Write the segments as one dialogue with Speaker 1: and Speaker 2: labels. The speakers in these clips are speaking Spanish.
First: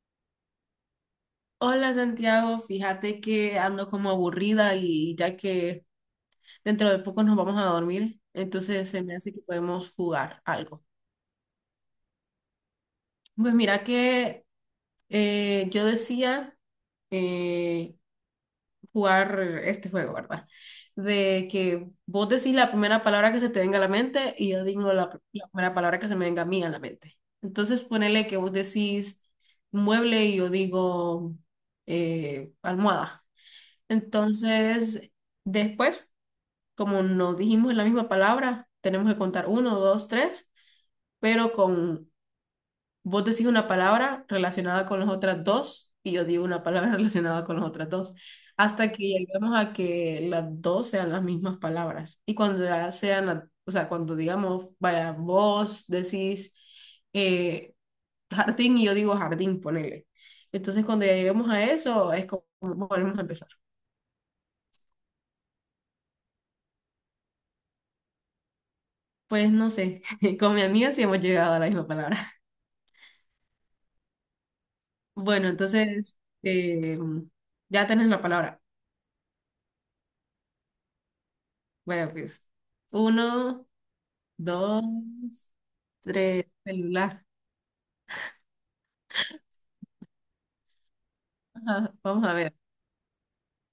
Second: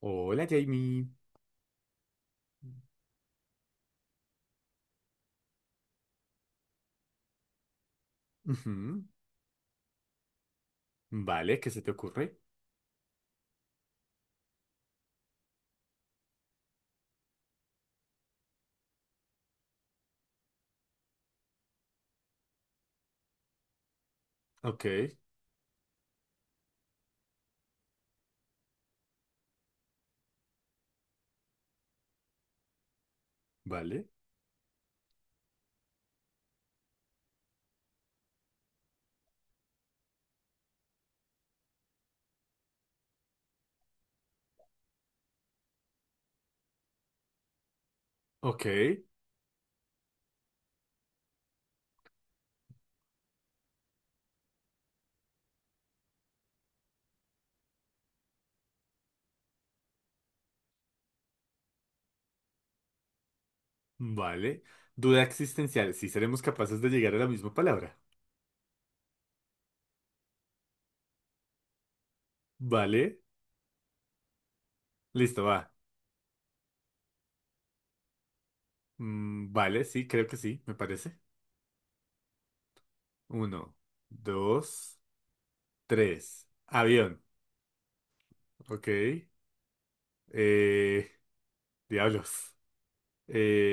Speaker 1: Hola, Jamie.
Speaker 2: Hola Santiago, fíjate que ando como aburrida y ya que dentro de poco nos vamos a dormir, entonces
Speaker 1: Ujú.
Speaker 2: se me hace que podemos jugar algo.
Speaker 1: Vale, ¿qué se te ocurre?
Speaker 2: Pues mira que yo decía eh, jugar este juego, ¿verdad? De que vos decís la primera palabra que se te venga a la mente y yo
Speaker 1: Ok,
Speaker 2: digo la primera palabra que se me venga a mí a la mente. Entonces ponele que vos decís mueble y yo digo almohada.
Speaker 1: vale,
Speaker 2: Entonces, después, como no dijimos la misma palabra, tenemos que contar uno, dos, tres, pero con vos decís una palabra relacionada con las otras dos y yo digo una palabra relacionada con las otras dos,
Speaker 1: ok,
Speaker 2: hasta que lleguemos a que las dos sean las mismas palabras. Y cuando ya sean, o sea, cuando digamos, vaya, vos decís eh, jardín y yo digo jardín, ponele. Entonces, cuando ya lleguemos a eso, es como volvemos a empezar.
Speaker 1: vale. Duda existencial, si seremos capaces de llegar a la misma palabra.
Speaker 2: Pues no sé, con mi amiga sí hemos llegado a la misma palabra.
Speaker 1: Vale, listo,
Speaker 2: Bueno,
Speaker 1: va.
Speaker 2: entonces, eh, ya tenés la palabra.
Speaker 1: Mm, vale, sí, creo que sí, me parece.
Speaker 2: Bueno, pues, uno,
Speaker 1: Uno,
Speaker 2: dos,
Speaker 1: dos,
Speaker 2: tres,
Speaker 1: tres. Avión,
Speaker 2: celular.
Speaker 1: ok. Eh,
Speaker 2: Ajá, vamos a ver.
Speaker 1: diablos.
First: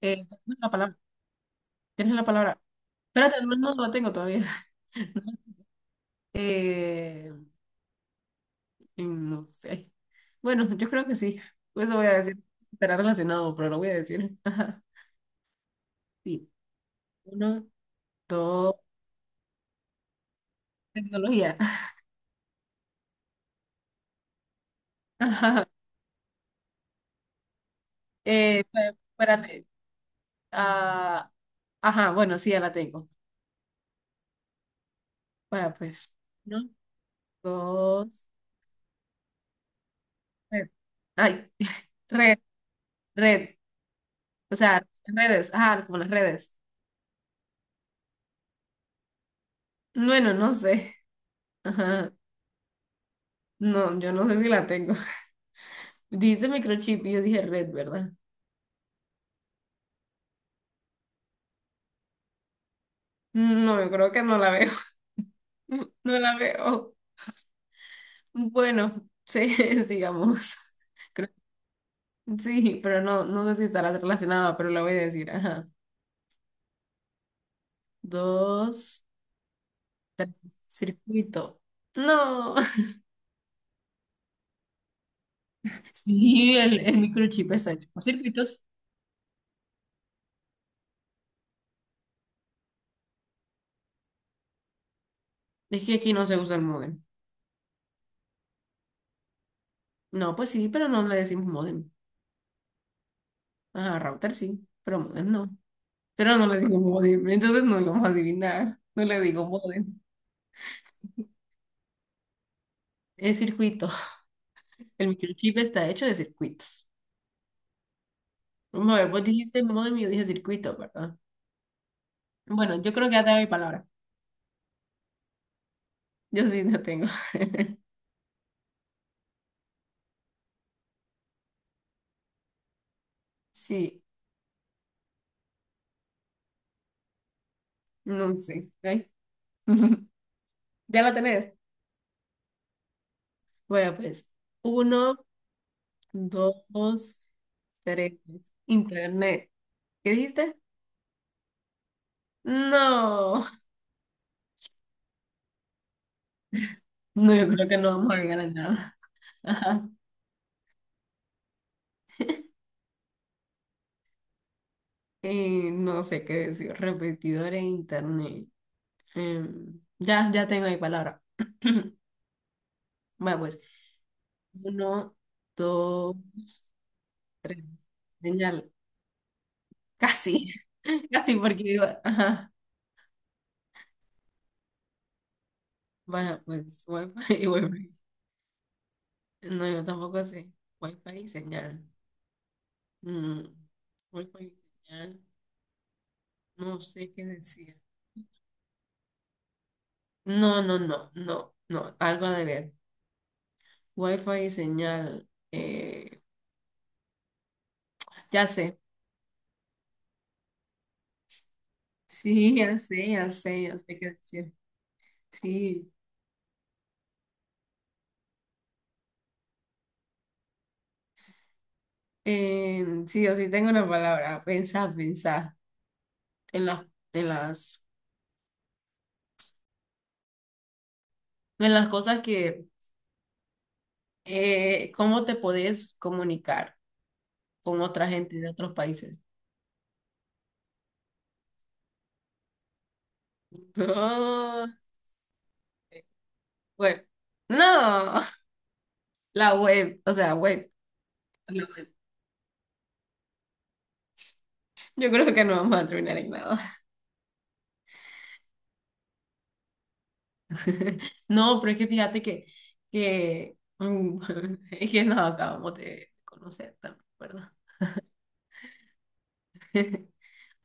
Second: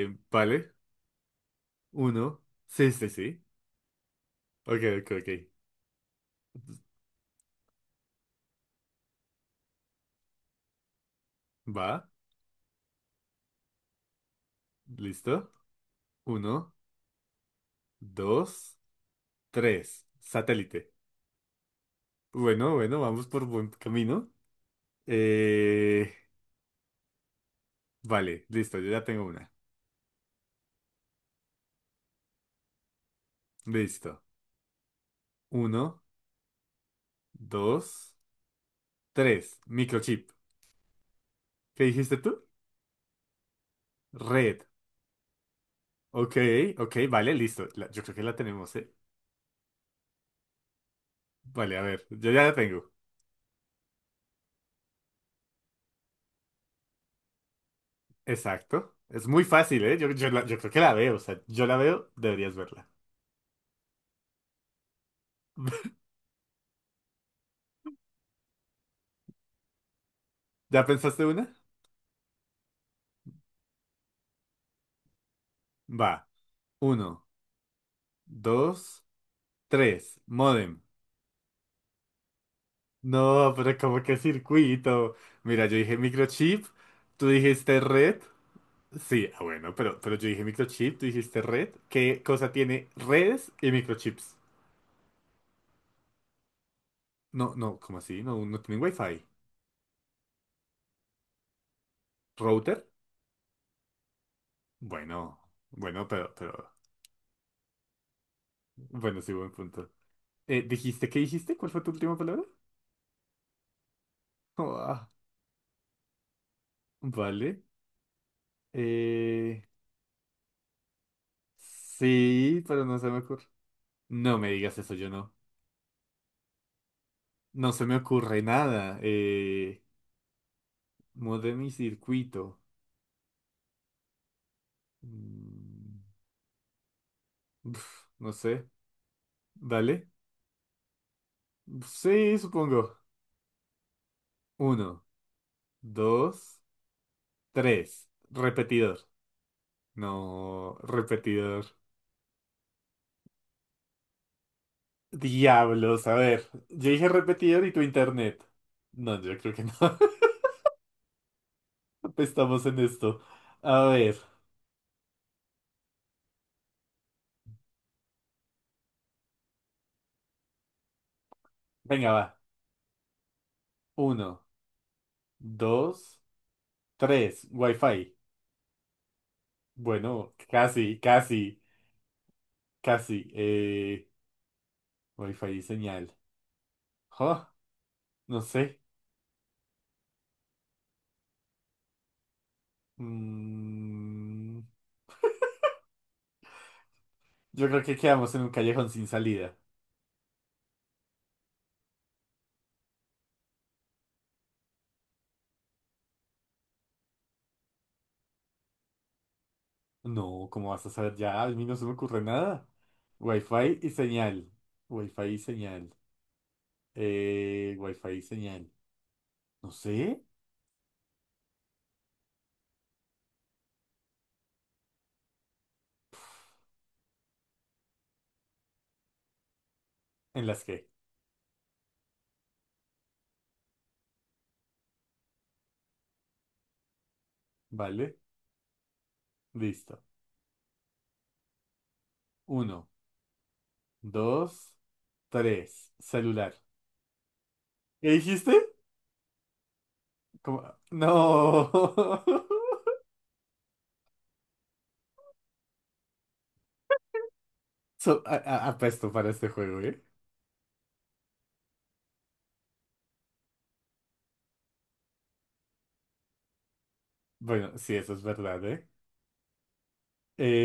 Speaker 2: ¿Tienes la
Speaker 1: vale,
Speaker 2: palabra? ¿Tienes la
Speaker 1: uno.
Speaker 2: palabra?
Speaker 1: Sí, sí, sí.
Speaker 2: Espérate, no, no la tengo todavía.
Speaker 1: Ok, ok, ok.
Speaker 2: Eh, no sé. Bueno, yo creo que sí.
Speaker 1: Va,
Speaker 2: Eso voy a decir. Estará relacionado, pero lo voy a decir. Ajá,
Speaker 1: listo.
Speaker 2: sí.
Speaker 1: Uno,
Speaker 2: Uno, dos,
Speaker 1: dos. Tres, satélite.
Speaker 2: tecnología.
Speaker 1: Bueno, bueno, vamos por buen camino.
Speaker 2: Ajá.
Speaker 1: Eh, vale, listo, yo ya tengo una.
Speaker 2: Espérate, ah, ajá, bueno, sí, ya la tengo.
Speaker 1: Listo.
Speaker 2: Vaya,
Speaker 1: Uno,
Speaker 2: pues. Uno,
Speaker 1: dos,
Speaker 2: dos,
Speaker 1: tres, microchip.
Speaker 2: red. Ay,
Speaker 1: ¿Qué dijiste
Speaker 2: red,
Speaker 1: tú?
Speaker 2: red. O
Speaker 1: Red.
Speaker 2: sea, redes. Ajá, como las
Speaker 1: Ok,
Speaker 2: redes.
Speaker 1: ok, vale, listo. Yo creo que la tenemos, ¿eh?
Speaker 2: Bueno, no sé.
Speaker 1: Vale, a ver,
Speaker 2: Ajá.
Speaker 1: yo ya la tengo.
Speaker 2: No, yo no sé si la tengo. Dice microchip y yo dije red, ¿verdad?
Speaker 1: Exacto. Es muy fácil, ¿eh? Yo creo que la veo, o sea, yo la veo, deberías verla.
Speaker 2: No, yo creo que no la veo. No la veo. Bueno, sí, sigamos.
Speaker 1: ¿Ya pensaste
Speaker 2: Creo-
Speaker 1: una?
Speaker 2: Sí, pero no, no sé si estará relacionada, pero la voy a decir. Ajá.
Speaker 1: Va. Uno, dos,
Speaker 2: Dos,
Speaker 1: tres, modem.
Speaker 2: circuito. No.
Speaker 1: No, pero como que circuito. Mira, yo dije
Speaker 2: Sí,
Speaker 1: microchip,
Speaker 2: el
Speaker 1: tú
Speaker 2: microchip está
Speaker 1: dijiste
Speaker 2: hecho por
Speaker 1: red.
Speaker 2: circuitos.
Speaker 1: Sí, ah, bueno, pero yo dije microchip, tú dijiste red. ¿Qué cosa tiene redes y microchips?
Speaker 2: Es que aquí no se usa el módem.
Speaker 1: No, no, ¿cómo así? No, no tienen wifi.
Speaker 2: No, pues sí, pero no le decimos módem.
Speaker 1: ¿Router?
Speaker 2: Ajá, router sí, pero módem
Speaker 1: Bueno,
Speaker 2: no.
Speaker 1: bueno,
Speaker 2: Pero no le digo módem, entonces no lo vamos a adivinar. No le
Speaker 1: bueno, sí,
Speaker 2: digo
Speaker 1: buen punto.
Speaker 2: módem.
Speaker 1: ¿Dijiste qué dijiste? ¿Cuál fue tu última palabra?
Speaker 2: Es circuito.
Speaker 1: Oh,
Speaker 2: El
Speaker 1: ah,
Speaker 2: microchip está hecho de circuitos.
Speaker 1: vale.
Speaker 2: Vamos a ver, vos
Speaker 1: Eh,
Speaker 2: dijiste módem y yo dije circuito, ¿verdad?
Speaker 1: sí,
Speaker 2: Bueno,
Speaker 1: pero
Speaker 2: yo
Speaker 1: no se
Speaker 2: creo que
Speaker 1: me
Speaker 2: ya te doy
Speaker 1: ocurre.
Speaker 2: mi palabra.
Speaker 1: No me digas eso, yo no.
Speaker 2: Yo sí la tengo.
Speaker 1: No se me ocurre nada. Modem y circuito.
Speaker 2: Sí,
Speaker 1: Mm, uf, no
Speaker 2: no
Speaker 1: sé.
Speaker 2: sé. Ay.
Speaker 1: Dale.
Speaker 2: ¿Ya la tenés?
Speaker 1: Sí, supongo.
Speaker 2: Bueno, pues,
Speaker 1: Uno,
Speaker 2: uno,
Speaker 1: dos,
Speaker 2: dos,
Speaker 1: tres.
Speaker 2: tres.
Speaker 1: Repetidor.
Speaker 2: Internet. ¿Qué dijiste?
Speaker 1: No, repetidor.
Speaker 2: No,
Speaker 1: Diablos, a ver. Yo dije
Speaker 2: no, yo
Speaker 1: repetidor
Speaker 2: creo
Speaker 1: y
Speaker 2: que
Speaker 1: tu
Speaker 2: no vamos a llegar
Speaker 1: internet.
Speaker 2: a nada.
Speaker 1: No, yo creo que no.
Speaker 2: Ajá.
Speaker 1: Estamos en esto. A ver.
Speaker 2: No sé qué decir, repetidor e internet. Ya tengo mi palabra.
Speaker 1: Venga, va.
Speaker 2: Bueno, pues,
Speaker 1: Uno,
Speaker 2: uno, dos,
Speaker 1: dos, tres.
Speaker 2: tres.
Speaker 1: Wi-Fi.
Speaker 2: Señal,
Speaker 1: Bueno,
Speaker 2: casi,
Speaker 1: casi,
Speaker 2: casi
Speaker 1: casi,
Speaker 2: ajá.
Speaker 1: casi. Wi-Fi y señal.
Speaker 2: Bueno, pues,
Speaker 1: Jo,
Speaker 2: Wi-Fi y Wi-Fi.
Speaker 1: no sé.
Speaker 2: No, yo tampoco sé. Wifi y señal. Mm, fi y
Speaker 1: Mm,
Speaker 2: señal. No sé qué
Speaker 1: yo
Speaker 2: decir.
Speaker 1: creo que quedamos en un callejón sin salida.
Speaker 2: No, no, no, no, no, algo de ver. Wi-Fi y señal. Ya sé.
Speaker 1: No, ¿cómo vas a saber ya? A mí no se me ocurre
Speaker 2: Sí,
Speaker 1: nada.
Speaker 2: ya sé, ya sé,
Speaker 1: Wi-Fi
Speaker 2: ya
Speaker 1: y
Speaker 2: sé qué
Speaker 1: señal.
Speaker 2: decir.
Speaker 1: Wi-Fi y
Speaker 2: Sí.
Speaker 1: señal. Wi-Fi y señal. No sé.
Speaker 2: Sí, yo sí tengo una palabra. Pensar, pensar en las, en las,
Speaker 1: En las que.
Speaker 2: en las cosas que, cómo te podés comunicar con otra
Speaker 1: Vale.
Speaker 2: gente de otros países.
Speaker 1: Listo. Uno,
Speaker 2: No,
Speaker 1: dos, tres. Celular.
Speaker 2: web.
Speaker 1: ¿Qué
Speaker 2: No,
Speaker 1: dijiste?
Speaker 2: la web, o sea,
Speaker 1: ¿Cómo?
Speaker 2: web. La
Speaker 1: No.
Speaker 2: web. Yo creo que no vamos a terminar en nada.
Speaker 1: Apesto para este juego, ¿eh?
Speaker 2: No, pero es que fíjate que, es que nos acabamos de conocer también, ¿verdad?
Speaker 1: Bueno, sí, eso es verdad, ¿eh?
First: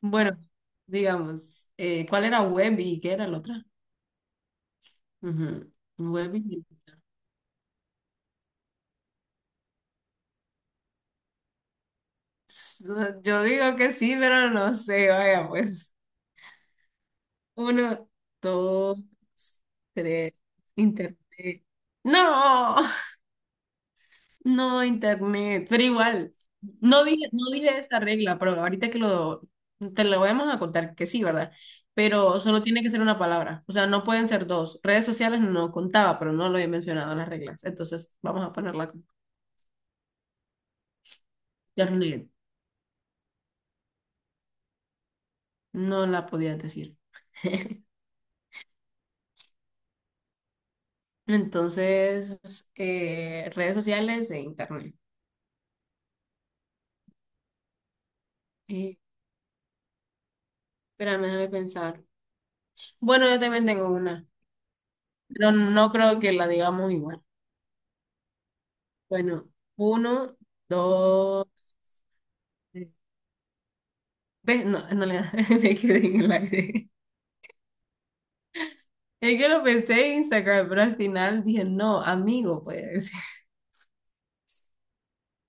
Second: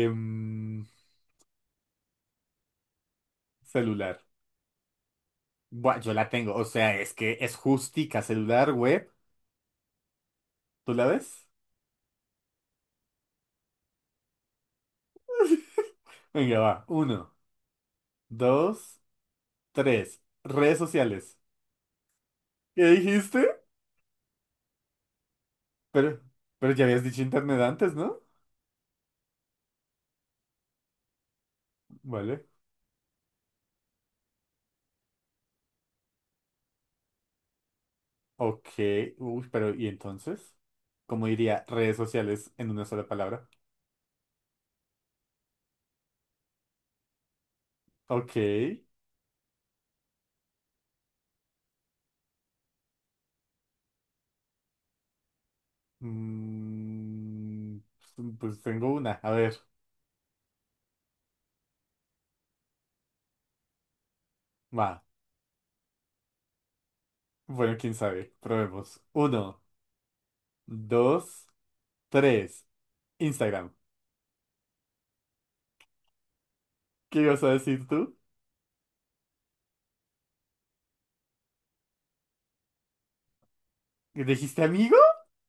Speaker 2: Bueno, digamos, ¿cuál era Webby y qué era la otra?
Speaker 1: Celular. Buah, yo
Speaker 2: Ujú,
Speaker 1: la tengo. O
Speaker 2: Webby.
Speaker 1: sea, es que es justica celular, web. ¿Tú la ves?
Speaker 2: No, yo digo que sí, pero no sé, vaya, pues.
Speaker 1: Venga, va. Uno,
Speaker 2: Uno, dos,
Speaker 1: dos, tres.
Speaker 2: tres,
Speaker 1: Redes
Speaker 2: internet.
Speaker 1: sociales.
Speaker 2: ¡No!
Speaker 1: ¿Qué dijiste?
Speaker 2: No, internet, pero
Speaker 1: Pero,
Speaker 2: igual,
Speaker 1: pero ya habías
Speaker 2: no
Speaker 1: dicho
Speaker 2: dije, no
Speaker 1: internet
Speaker 2: dije
Speaker 1: antes,
Speaker 2: esta
Speaker 1: ¿no?
Speaker 2: regla, pero ahorita que te lo vamos a contar que sí, ¿verdad? Pero
Speaker 1: Vale.
Speaker 2: solo tiene que ser una palabra, o sea, no pueden ser dos. Redes sociales no contaba, pero no lo he mencionado en las reglas, entonces vamos a
Speaker 1: Ok.
Speaker 2: ponerla como
Speaker 1: Uy, pero ¿y entonces? ¿Cómo diría redes
Speaker 2: internet.
Speaker 1: sociales en una sola palabra?
Speaker 2: No la podía decir.
Speaker 1: Ok.
Speaker 2: Entonces, redes sociales e internet.
Speaker 1: Mm, pues tengo
Speaker 2: Eh,
Speaker 1: una. A ver.
Speaker 2: espérame, déjame pensar. Bueno, yo también tengo una,
Speaker 1: Va.
Speaker 2: pero no creo que la digamos igual.
Speaker 1: Bueno, quién sabe. Probemos.
Speaker 2: Bueno,
Speaker 1: Uno,
Speaker 2: uno,
Speaker 1: dos,
Speaker 2: dos.
Speaker 1: tres. Instagram.
Speaker 2: Ves no, en realidad me quedé en el aire.
Speaker 1: ¿Qué ibas a decir tú?
Speaker 2: Es que lo pensé en Instagram, pero al final dije, no, amigo, voy a decir.
Speaker 1: ¿Dijiste amigo?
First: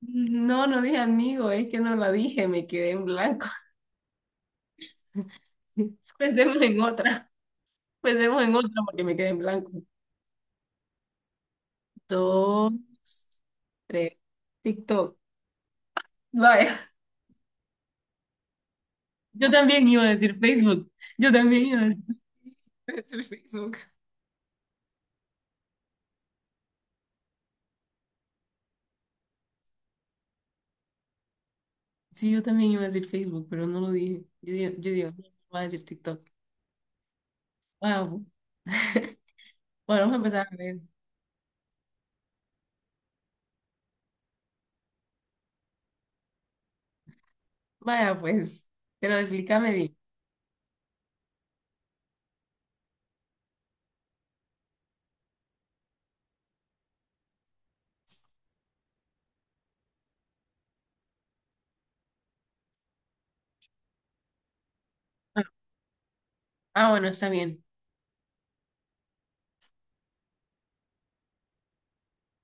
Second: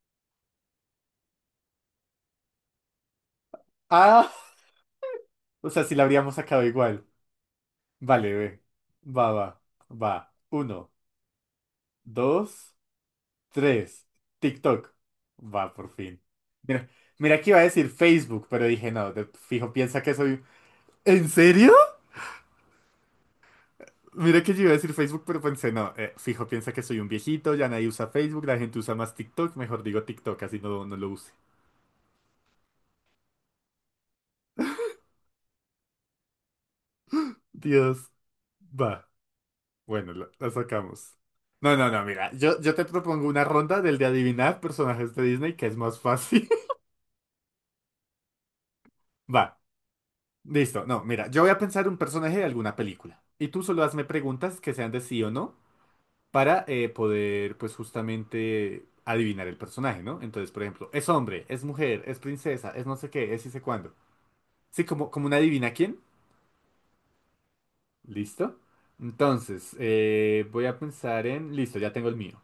Speaker 2: No, no dije amigo, es que no la dije, me quedé en blanco.
Speaker 1: Ah, o sea, si la habríamos
Speaker 2: Pensemos
Speaker 1: sacado
Speaker 2: en
Speaker 1: igual.
Speaker 2: otra,
Speaker 1: Vale,
Speaker 2: pensemos en
Speaker 1: ve.
Speaker 2: otra porque me quedé
Speaker 1: Va,
Speaker 2: en
Speaker 1: va,
Speaker 2: blanco.
Speaker 1: va. Uno,
Speaker 2: Dos,
Speaker 1: dos, tres.
Speaker 2: tres,
Speaker 1: TikTok.
Speaker 2: TikTok.
Speaker 1: Va, por fin.
Speaker 2: Vaya,
Speaker 1: Mira, mira que iba a decir Facebook, pero dije no,
Speaker 2: yo
Speaker 1: fijo,
Speaker 2: también
Speaker 1: piensa
Speaker 2: iba a
Speaker 1: que
Speaker 2: decir
Speaker 1: soy...
Speaker 2: Facebook.
Speaker 1: ¿En
Speaker 2: Yo también
Speaker 1: serio?
Speaker 2: iba a decir Facebook.
Speaker 1: Mira que yo iba a decir Facebook, pero pensé no, fijo, piensa que soy un viejito, ya nadie usa Facebook, la gente usa más TikTok, mejor digo TikTok, así no, no lo use.
Speaker 2: Sí, yo también iba a decir Facebook, pero no lo dije. Yo digo, no voy a decir TikTok.
Speaker 1: Dios,
Speaker 2: Wow.
Speaker 1: va.
Speaker 2: Bueno,
Speaker 1: Bueno,
Speaker 2: vamos a
Speaker 1: la,
Speaker 2: empezar
Speaker 1: la
Speaker 2: a ver.
Speaker 1: sacamos. No, no, no, mira, yo te propongo una ronda del de adivinar personajes de Disney que es más fácil.
Speaker 2: Vaya, pues, pero
Speaker 1: Va,
Speaker 2: explícame bien.
Speaker 1: listo. No, mira, yo voy a pensar un personaje de alguna película. Y tú solo hazme preguntas que sean de sí o no para poder, pues justamente, adivinar el personaje, ¿no? Entonces, por ejemplo, ¿es hombre? ¿Es mujer? ¿Es princesa? ¿Es no sé qué? ¿Es y sé cuándo? Sí, como una
Speaker 2: Ah,
Speaker 1: adivina quién.
Speaker 2: Ah, bueno, está bien.
Speaker 1: Listo. Entonces, voy a pensar en... Listo, ya tengo el mío.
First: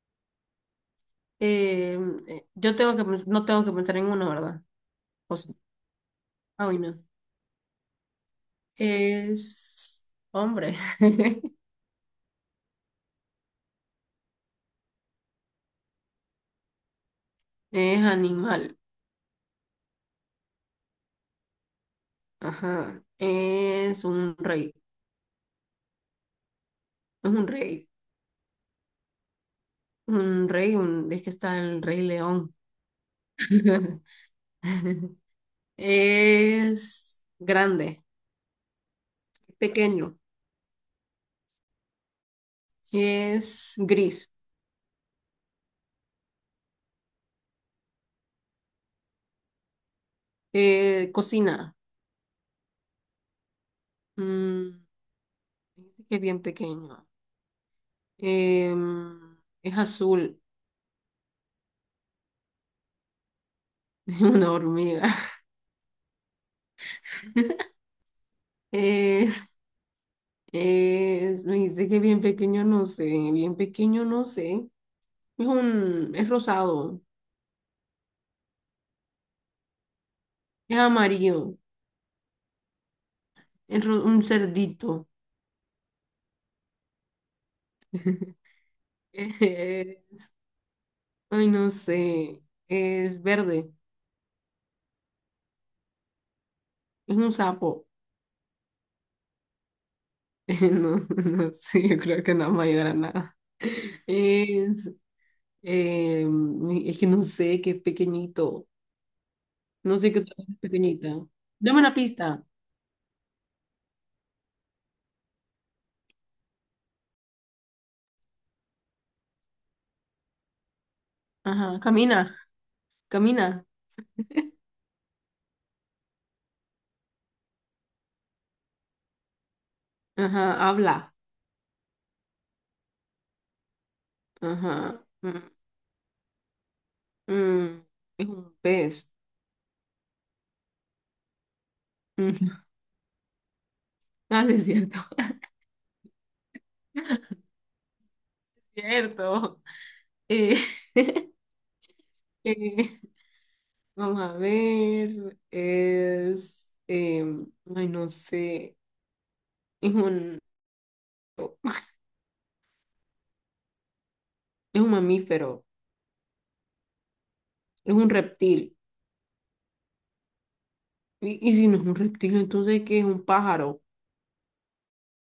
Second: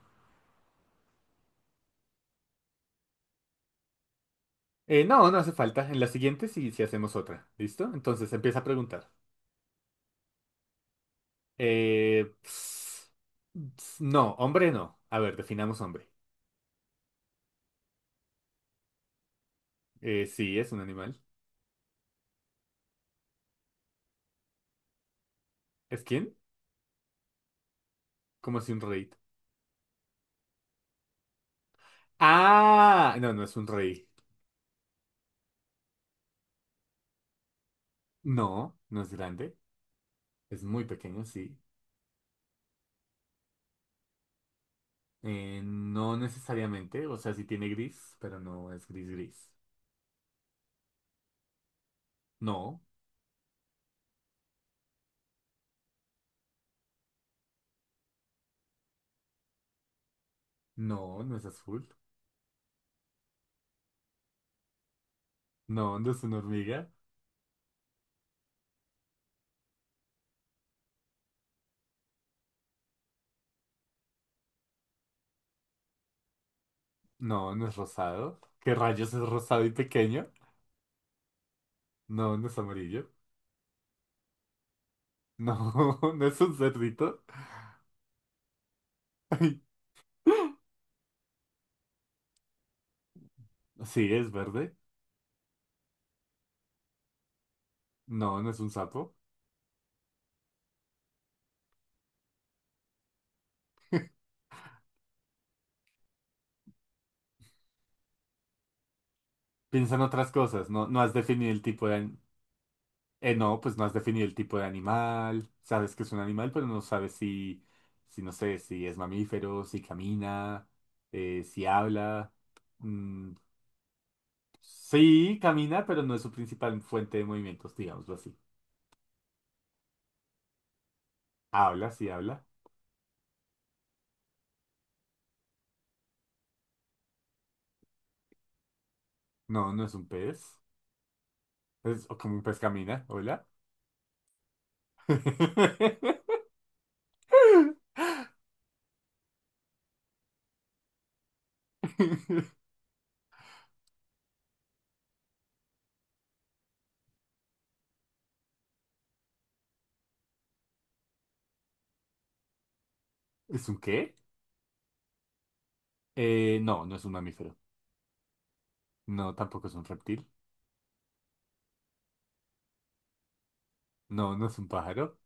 Speaker 2: Eh, yo no tengo que pensar en uno, ¿verdad?
Speaker 1: No,
Speaker 2: O
Speaker 1: no hace
Speaker 2: sí.
Speaker 1: falta. En la siguiente
Speaker 2: Ah,
Speaker 1: sí, sí
Speaker 2: bueno.
Speaker 1: hacemos otra. ¿Listo? Entonces empieza a preguntar.
Speaker 2: Es hombre.
Speaker 1: Eh, ps- no, hombre no. A ver, definamos hombre.
Speaker 2: Es animal.
Speaker 1: Sí, es un animal.
Speaker 2: Ajá. Es un rey.
Speaker 1: ¿Es quién?
Speaker 2: Es un rey.
Speaker 1: ¿Cómo así un rey?
Speaker 2: Un rey, un, es que está el rey león.
Speaker 1: Ah, no, no es un rey.
Speaker 2: Es grande.
Speaker 1: No, no es grande.
Speaker 2: Pequeño.
Speaker 1: Es muy pequeño, sí.
Speaker 2: Es gris.
Speaker 1: No necesariamente. O sea, sí tiene gris, pero no es gris gris.
Speaker 2: Cocina.
Speaker 1: No,
Speaker 2: Mm, que bien pequeño. Es azul,
Speaker 1: no, no es azul.
Speaker 2: es una hormiga.
Speaker 1: No, no es una hormiga.
Speaker 2: Es, me dice que bien pequeño, no sé, bien pequeño, no sé. Es rosado,
Speaker 1: No, no es rosado. ¿Qué rayos es rosado y pequeño?
Speaker 2: es amarillo,
Speaker 1: No, no es amarillo.
Speaker 2: un cerdito.
Speaker 1: No, no es un cerdito. Ay,
Speaker 2: Eh, ay, no sé, es verde,
Speaker 1: sí, es verde.
Speaker 2: es un sapo.
Speaker 1: No, no es un sapo.
Speaker 2: No, no sé, yo creo que no vamos a llegar a nada. Es, es que no sé, que es pequeñito.
Speaker 1: Piensa
Speaker 2: No
Speaker 1: en
Speaker 2: sé qué
Speaker 1: otras
Speaker 2: otra cosa es
Speaker 1: cosas. No, no
Speaker 2: pequeñita.
Speaker 1: has definido el
Speaker 2: Dame
Speaker 1: tipo
Speaker 2: una
Speaker 1: de...
Speaker 2: pista.
Speaker 1: No, pues no has definido el tipo de animal. Sabes que es un animal, pero no sabes si, no sé, si es mamífero, si camina, si
Speaker 2: Ajá,
Speaker 1: habla.
Speaker 2: camina,
Speaker 1: Mm,
Speaker 2: camina.
Speaker 1: sí, camina, pero no es su principal fuente de movimientos, digámoslo así.
Speaker 2: Ajá, habla.
Speaker 1: Habla, sí habla.
Speaker 2: Ajá. Mm, es un pez.
Speaker 1: No, no es un pez. Es o como un
Speaker 2: Mm,
Speaker 1: pez camina. Hola.
Speaker 2: ah, sí, es cierto. Cierto. Eh, eh, vamos a ver. Ay, no sé. Es un. oh,
Speaker 1: ¿Es un qué?
Speaker 2: Es un mamífero.
Speaker 1: No, no es un mamífero.
Speaker 2: Es un reptil.
Speaker 1: No, tampoco es un reptil.
Speaker 2: Y si no es un reptil, entonces ¿qué es un pájaro?
Speaker 1: No, no es un pájaro.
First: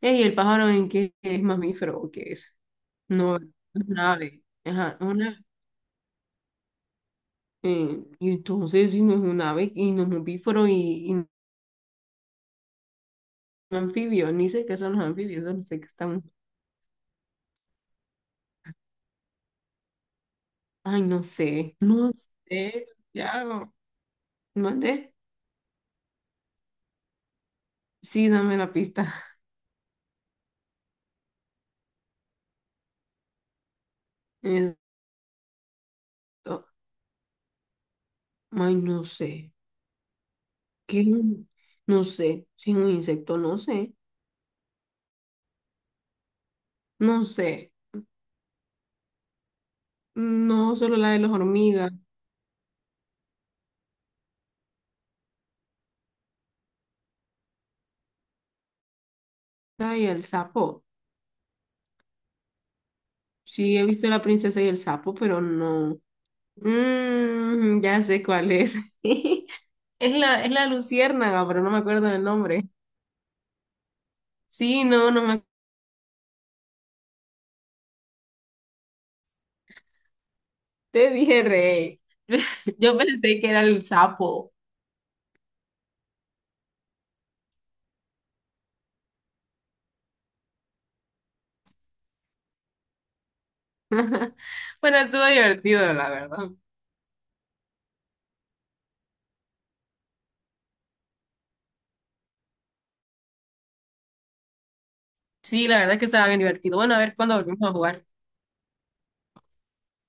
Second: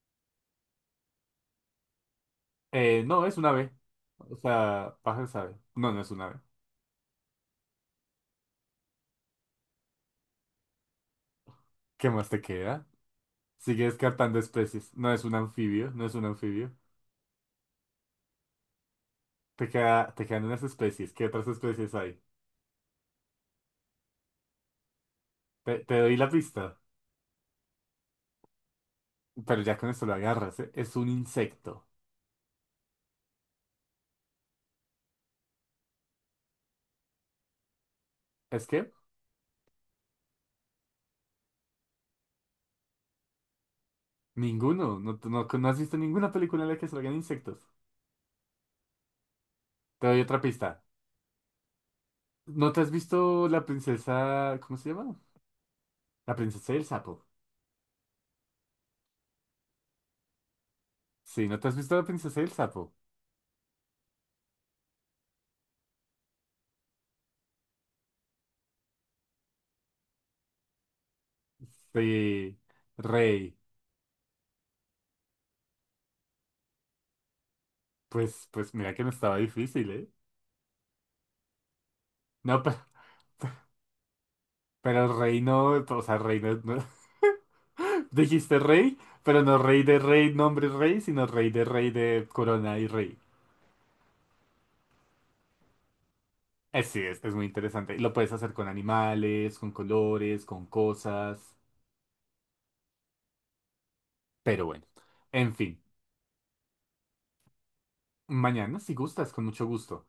Speaker 2: Ey, ¿el pájaro en qué es mamífero o qué es?
Speaker 1: No, es
Speaker 2: No, es
Speaker 1: un ave.
Speaker 2: un
Speaker 1: O
Speaker 2: ave.
Speaker 1: sea,
Speaker 2: Ajá,
Speaker 1: pájaro es
Speaker 2: una.
Speaker 1: ave. No, no es un ave.
Speaker 2: Y entonces, si no es un ave, y no es un bíforo, y, no es
Speaker 1: ¿Qué más te queda?
Speaker 2: un
Speaker 1: Sigue
Speaker 2: anfibio,
Speaker 1: descartando
Speaker 2: ni sé qué son
Speaker 1: especies.
Speaker 2: los
Speaker 1: No es un
Speaker 2: anfibios, solo sé que
Speaker 1: anfibio, no es
Speaker 2: están.
Speaker 1: un anfibio. Te queda, te quedan unas
Speaker 2: Ay,
Speaker 1: especies.
Speaker 2: no
Speaker 1: ¿Qué otras
Speaker 2: sé,
Speaker 1: especies
Speaker 2: no
Speaker 1: hay?
Speaker 2: sé, ya. ¿Mandé?
Speaker 1: Te doy la pista.
Speaker 2: Sí, dame la pista.
Speaker 1: Pero ya con esto lo agarras, ¿eh? Es un insecto.
Speaker 2: Esto.
Speaker 1: ¿Es
Speaker 2: Ay,
Speaker 1: que?
Speaker 2: no sé. ¿Qué? No sé. Si es un insecto, no sé.
Speaker 1: Ninguno. No, no, no has visto ninguna película en la que salgan
Speaker 2: No
Speaker 1: insectos.
Speaker 2: sé.
Speaker 1: Te doy otra
Speaker 2: No,
Speaker 1: pista.
Speaker 2: solo la de las hormigas.
Speaker 1: ¿No te has visto la princesa... ¿Cómo se llama? La princesa y el sapo.
Speaker 2: Ay, el sapo.
Speaker 1: Sí, ¿no te has visto la princesa y el sapo?
Speaker 2: Sí, he visto la princesa y el sapo, pero no. Ya sé cuál es. Es la luciérnaga, pero no me acuerdo del
Speaker 1: Sí,
Speaker 2: nombre.
Speaker 1: Rey.
Speaker 2: Sí, no, no me.
Speaker 1: Pues mira que no estaba difícil, ¿eh?
Speaker 2: Te dije rey.
Speaker 1: No, pero,
Speaker 2: Yo pensé que era el sapo.
Speaker 1: pero Rey no, o sea, Rey no, Dijiste Rey, pero no Rey de Rey, nombre Rey, sino Rey de Corona y Rey.
Speaker 2: Bueno, estuvo divertido, la verdad.
Speaker 1: Sí, es, muy interesante. Lo puedes hacer con animales, con colores, con cosas. Pero bueno, en
Speaker 2: Sí, la
Speaker 1: fin.
Speaker 2: verdad es que estaba bien divertido. Bueno, a ver cuándo volvemos a jugar.
Speaker 1: Mañana si gustas, con mucho gusto.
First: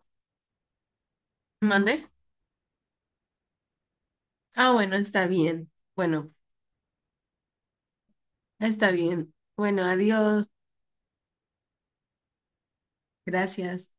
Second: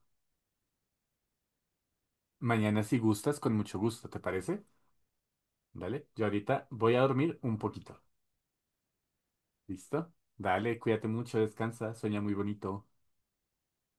Speaker 2: Mande.
Speaker 1: Mañana si gustas, con mucho gusto, ¿te parece?
Speaker 2: Ah, bueno, está bien.
Speaker 1: Dale, yo
Speaker 2: Bueno,
Speaker 1: ahorita voy a dormir un poquito.
Speaker 2: está bien. Bueno,
Speaker 1: ¿Listo?
Speaker 2: adiós.
Speaker 1: Dale, cuídate mucho, descansa, sueña muy bonito.
Speaker 2: Gracias.